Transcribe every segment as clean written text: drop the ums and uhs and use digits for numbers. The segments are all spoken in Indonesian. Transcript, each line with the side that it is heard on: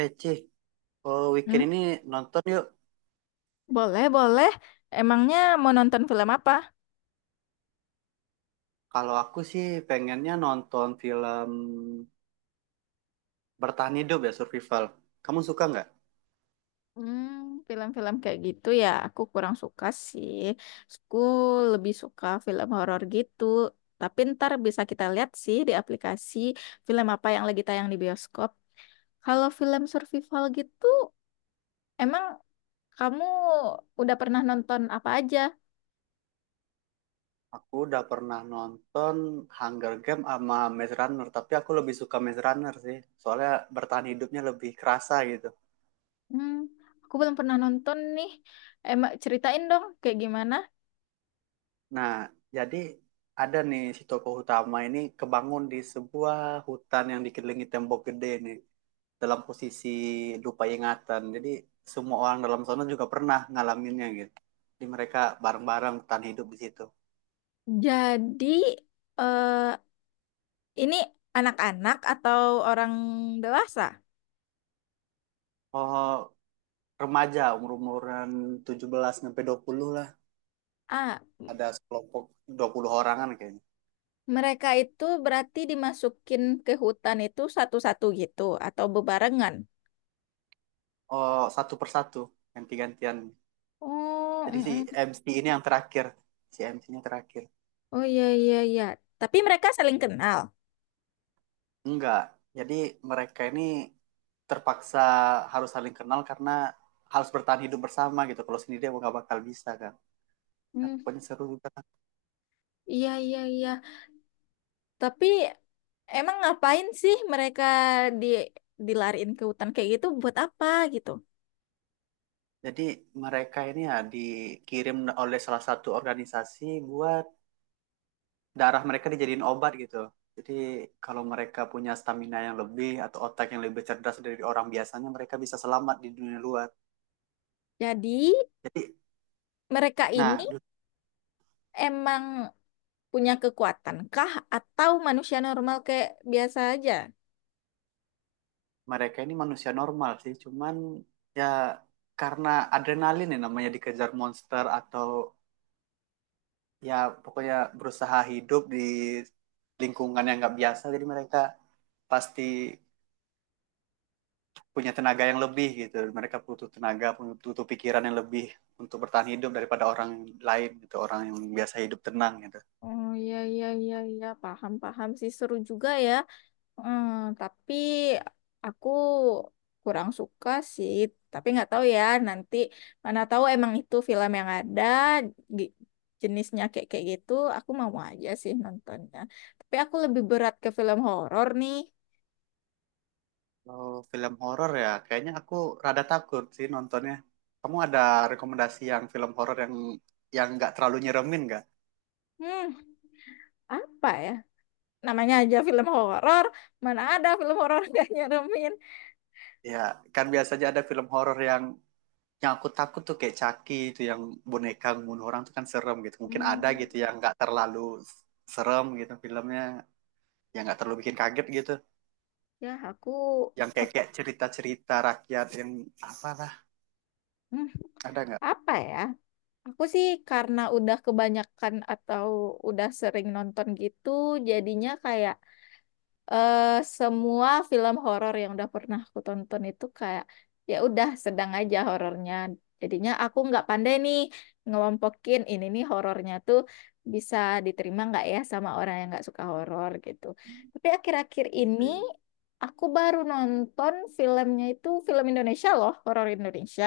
right: Eh, Cih, oh, weekend
left: Hmm,
right: ini nonton yuk.
left: boleh, boleh. Emangnya mau nonton film apa?
right: Kalau aku sih pengennya nonton film bertahan hidup, ya, survival. Kamu suka nggak?
left: Hmm, film-film kayak gitu ya, aku kurang suka sih. Aku lebih suka film horor gitu. Tapi ntar bisa kita lihat sih di aplikasi film apa yang lagi tayang di bioskop. Kalau film survival gitu, emang kamu udah pernah nonton apa aja?
right: Aku udah pernah nonton Hunger Game sama Maze Runner, tapi aku lebih suka Maze Runner sih. Soalnya bertahan hidupnya lebih kerasa gitu.
left: Hmm, aku belum pernah nonton nih. Emang ceritain dong kayak gimana?
right: Nah, jadi ada nih si tokoh utama ini kebangun di sebuah hutan yang dikelilingi tembok gede nih, dalam posisi lupa ingatan. Jadi semua orang dalam sana juga pernah ngalaminnya gitu. Jadi mereka bareng-bareng bertahan hidup di situ.
left: Jadi, eh, ini anak-anak atau orang dewasa?
right: Oh, remaja umur-umuran 17 sampai 20 lah.
left: Ah,
right: Ada kelompok 20 orangan kayaknya.
left: mereka itu berarti dimasukin ke hutan itu satu-satu gitu atau bebarengan?
right: Oh, satu persatu ganti-gantian.
left: Oh,
right: Jadi si
left: mm-mm.
right: MC ini yang terakhir. Si MC-nya terakhir.
left: Oh iya iya iya. Tapi mereka saling kenal?
right: Enggak. Jadi mereka ini terpaksa harus saling kenal karena harus bertahan hidup bersama gitu. Kalau sendiri dia nggak bakal bisa kan. Nah,
left: Hmm,
right: pokoknya seru juga.
left: iya iya iya. Tapi emang ngapain sih mereka di dilariin ke hutan kayak gitu buat apa gitu?
right: Jadi mereka ini ya dikirim oleh salah satu organisasi buat darah mereka dijadiin obat gitu. Jadi kalau mereka punya stamina yang lebih atau otak yang lebih cerdas dari orang biasanya, mereka bisa selamat di dunia luar.
left: Jadi
right: Jadi,
left: mereka
right: nah
left: ini
right: du-
left: emang punya kekuatan kah atau manusia normal kayak biasa aja?
right: mereka ini manusia normal sih, cuman ya karena adrenalin, ya namanya dikejar monster atau ya pokoknya berusaha hidup di lingkungan yang nggak biasa, jadi mereka pasti punya tenaga yang lebih gitu. Mereka butuh tenaga, butuh pikiran yang lebih untuk bertahan hidup daripada orang lain gitu, orang yang biasa hidup tenang gitu.
left: Oh iya iya iya iya, paham paham sih, seru juga ya. Hmm, tapi aku kurang suka sih. Tapi nggak tahu ya, nanti mana tahu emang itu film yang ada gi- jenisnya kayak kayak gitu. Aku mau aja sih nontonnya. Tapi aku lebih berat ke film horor nih.
right: Kalau film horor ya, kayaknya aku rada takut sih nontonnya. Kamu ada rekomendasi yang film horor yang nggak terlalu nyeremin nggak?
left: Hmm, apa ya? Namanya aja film horor. Mana ada film horor gak nyeremin?
right: Ya, kan biasanya ada film horor yang aku takut tuh kayak Chucky itu yang boneka bunuh orang tuh kan serem gitu. Mungkin ada
left: Hmm,
right: gitu yang nggak terlalu serem gitu filmnya, yang nggak terlalu bikin kaget gitu.
left: ya aku
right: Yang
left: eh,
right: kayak cerita-cerita rakyat yang apalah,
left: hmm,
right: ada nggak
left: apa ya? Aku sih karena udah kebanyakan atau udah sering nonton gitu, jadinya kayak eh, semua film horor yang udah pernah aku tonton itu kayak ya udah sedang aja horornya. Jadinya aku nggak pandai nih ngelompokin ini nih horornya tuh bisa diterima nggak ya sama orang yang nggak suka horor gitu. Tapi akhir-akhir ini
right: gitu.
left: aku baru nonton filmnya itu film Indonesia loh, horor Indonesia.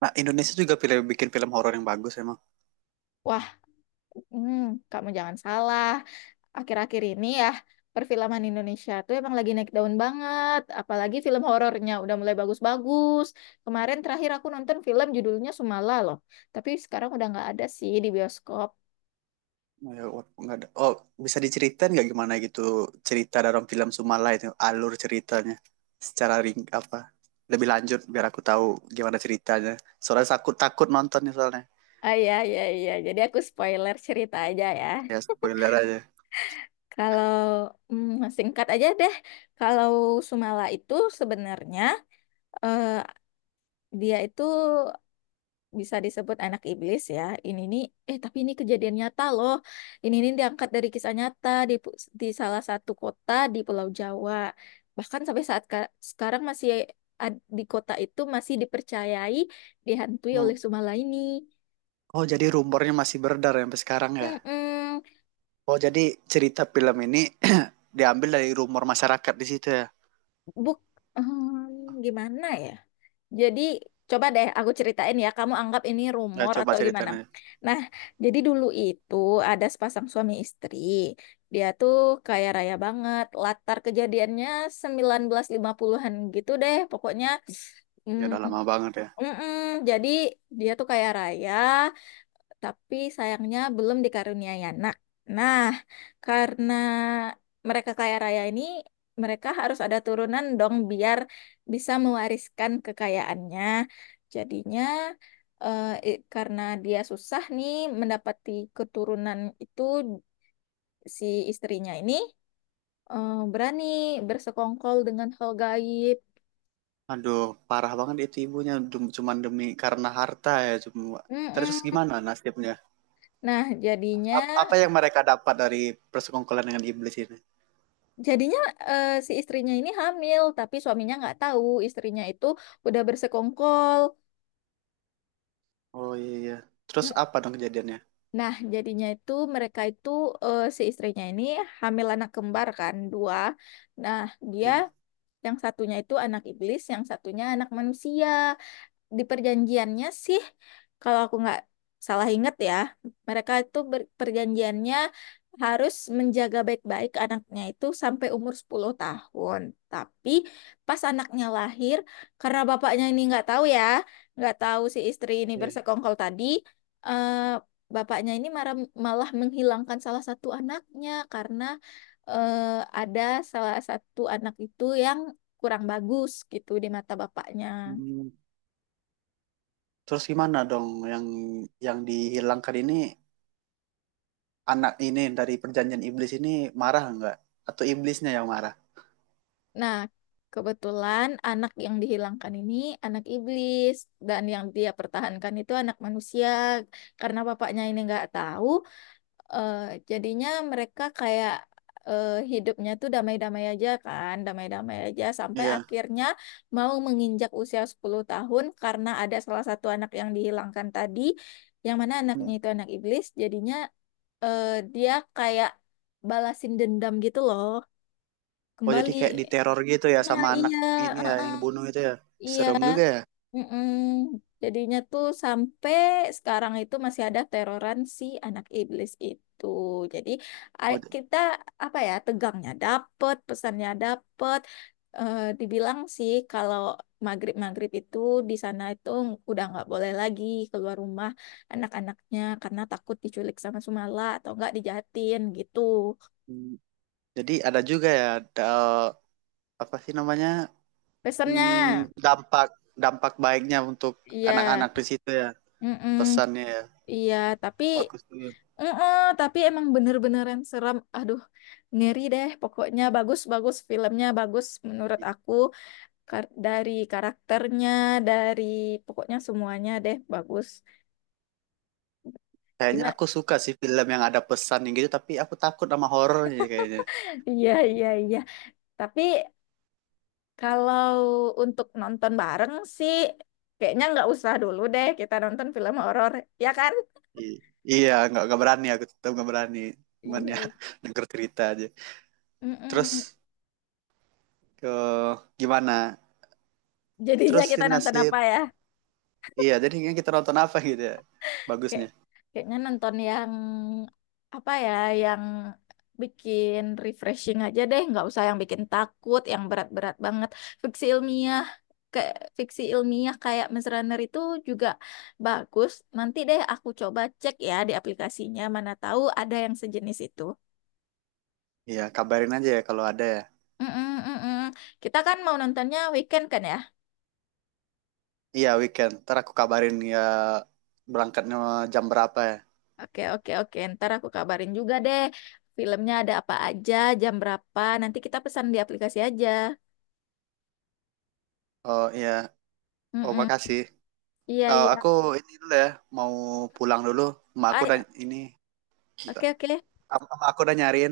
right: Nah, Indonesia juga pilih bikin film horor yang bagus emang.
left: Wah, hmm, kamu jangan salah. Akhir-akhir ini ya, perfilman Indonesia tuh emang lagi naik daun banget, apalagi film horornya udah mulai bagus-bagus. Kemarin terakhir aku nonton film judulnya Sumala loh, tapi sekarang udah nggak ada sih di bioskop.
right: Ya, wah, nggak ada, oh, bisa diceritain nggak gimana gitu cerita dalam film Sumala itu, alur ceritanya secara ring apa lebih lanjut biar aku tahu gimana ceritanya, soalnya takut takut nontonnya soalnya.
left: Ah, iya iya iya, jadi aku spoiler cerita aja ya.
right: Ya spoiler aja.
left: Kalau singkat aja deh, kalau Sumala itu sebenarnya, eh, dia itu bisa disebut anak iblis ya. Ini nih, eh tapi ini kejadian nyata loh. Ini nih diangkat dari kisah nyata di di salah satu kota di Pulau Jawa. Bahkan sampai saat sekarang masih di kota itu masih dipercayai dihantui oleh Sumalaini.
right: Oh, jadi rumornya masih beredar ya sampai sekarang ya.
left: Mm-mm.
right: Oh, jadi cerita film ini diambil dari rumor masyarakat di situ ya.
left: Buk, hmm, gimana ya? Jadi coba deh aku ceritain ya, kamu anggap ini
right: Ya
left: rumor
right: coba
left: atau gimana.
right: ceritain aja.
left: Nah, jadi dulu itu ada sepasang suami istri. Dia tuh kaya raya banget. Latar kejadiannya 1950-an gitu deh. Pokoknya
right: Ya
left: mm,
right: udah lama banget ya.
left: mm-mm. Jadi dia tuh kaya raya tapi sayangnya belum dikaruniai anak. Nah, karena mereka kaya raya ini, mereka harus ada turunan dong biar bisa mewariskan kekayaannya. Jadinya karena dia susah nih mendapati keturunan itu, si istrinya ini berani bersekongkol dengan hal gaib.
right: Aduh, parah banget itu ibunya. Cuman demi karena harta ya cuma. Terus
left: Mm-mm.
right: gimana nasibnya?
left: Nah, jadinya
right: Apa yang mereka dapat dari persekongkolan dengan iblis ini?
left: Jadinya si istrinya ini hamil, tapi suaminya nggak tahu istrinya itu udah bersekongkol.
right: Oh iya iya. Terus
left: Mm.
right: apa dong kejadiannya?
left: Nah, jadinya itu mereka itu si istrinya ini hamil anak kembar kan dua. Nah, dia
right: Iya
left: yang satunya itu anak iblis, yang satunya anak manusia. Di perjanjiannya sih, kalau aku nggak salah ingat ya, mereka itu perjanjiannya harus menjaga baik-baik anaknya itu sampai umur 10 tahun. Tapi pas anaknya lahir, karena bapaknya ini nggak tahu ya, nggak tahu si istri ini
right: iya.
left: bersekongkol tadi, eh, bapaknya ini malah menghilangkan salah satu anaknya karena eh, ada salah satu anak itu yang kurang bagus gitu di mata bapaknya.
right: Hmm. Terus gimana dong yang dihilangkan ini, anak ini, dari perjanjian iblis ini, marah nggak? Atau iblisnya yang marah?
left: Nah, kebetulan anak yang dihilangkan ini anak iblis dan yang dia pertahankan itu anak manusia. Karena bapaknya ini nggak tahu, eh, jadinya mereka kayak hidupnya tuh damai-damai aja kan, damai-damai aja sampai
right: Iya.
left: akhirnya mau menginjak usia 10 tahun. Karena ada salah satu anak yang dihilangkan tadi, yang mana
right: Hmm.
left: anaknya itu anak iblis, jadinya eh, dia kayak balasin dendam gitu loh,
right: Oh jadi
left: kembali.
right: kayak diteror gitu ya
left: Nah,
right: sama anak
left: iya,
right: ini ya, yang
left: heeh,
right: dibunuh itu ya.
left: iya,
right: Serem juga ya.
left: mm-mm. Jadinya tuh sampai sekarang itu masih ada teroran si anak iblis itu. Jadi
right: Oh,
left: kita apa ya, tegangnya dapet, pesannya dapet. Eh, dibilang sih kalau maghrib maghrib itu di sana itu udah nggak boleh lagi keluar rumah anak-anaknya karena takut diculik sama Sumala atau nggak dijahatin gitu.
right: hmm. Jadi ada juga ya, da- apa sih namanya,
left: Pesannya,
right: hmm, dampak dampak baiknya untuk
left: iya.
right: anak-anak di situ ya,
left: Mm.
right: pesannya ya,
left: Iya, tapi
right: bagus tuh.
left: heeh, tapi emang bener-beneran serem. Aduh, ngeri deh. Pokoknya bagus-bagus, filmnya bagus menurut aku. Dari karakternya, dari pokoknya semuanya deh bagus.
right: Kayaknya
left: Gimana?
right: aku suka sih film yang ada pesan yang gitu, tapi aku takut sama horor jadi kayaknya.
left: Iya, iya, iya. Tapi kalau untuk nonton bareng sih, kayaknya nggak usah dulu deh kita nonton film horor, ya kan?
right: I- iya, nggak berani, aku tetap nggak berani,
left: Iya.
right: cuman ya
left: Iya.
right: denger cerita aja.
left: Mm-mm.
right: Terus ke gimana?
left: Jadinya
right: Terus si
left: kita nonton
right: nasib,
left: apa ya?
right: iya jadi kita nonton apa gitu ya
left: Kayak,
right: bagusnya.
left: kayaknya nonton yang apa ya, yang bikin refreshing aja deh, nggak usah yang bikin takut, yang berat-berat banget. Fiksi ilmiah, fiksi ilmiah kayak Maze Runner itu juga bagus. Nanti deh aku coba cek ya di aplikasinya, mana tahu ada yang sejenis itu.
right: Iya kabarin aja ya kalau ada ya.
left: Mm-mm, mm-mm. Kita kan mau nontonnya weekend kan ya?
right: Iya weekend. Ntar aku kabarin ya berangkatnya jam berapa ya.
left: Oke, oke, oke. Ntar aku kabarin juga deh. Filmnya ada apa aja, jam berapa. Nanti kita pesan di aplikasi aja.
right: Oh iya. Oh
left: Mm-mm.
right: makasih.
left: Iya,
right: Eh, aku
left: iya.
right: ini dulu ya. Mau pulang dulu. Emak aku
left: Ay,
right: dan ini. Bentar.
left: oke, oke.
right: Emak aku udah nyariin.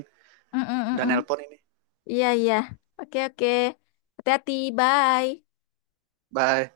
right: Dan
left: Mm-mm-mm.
right: nelpon ini.
left: Iya, iya. Oke, oke. Hati-hati. Bye.
right: Bye.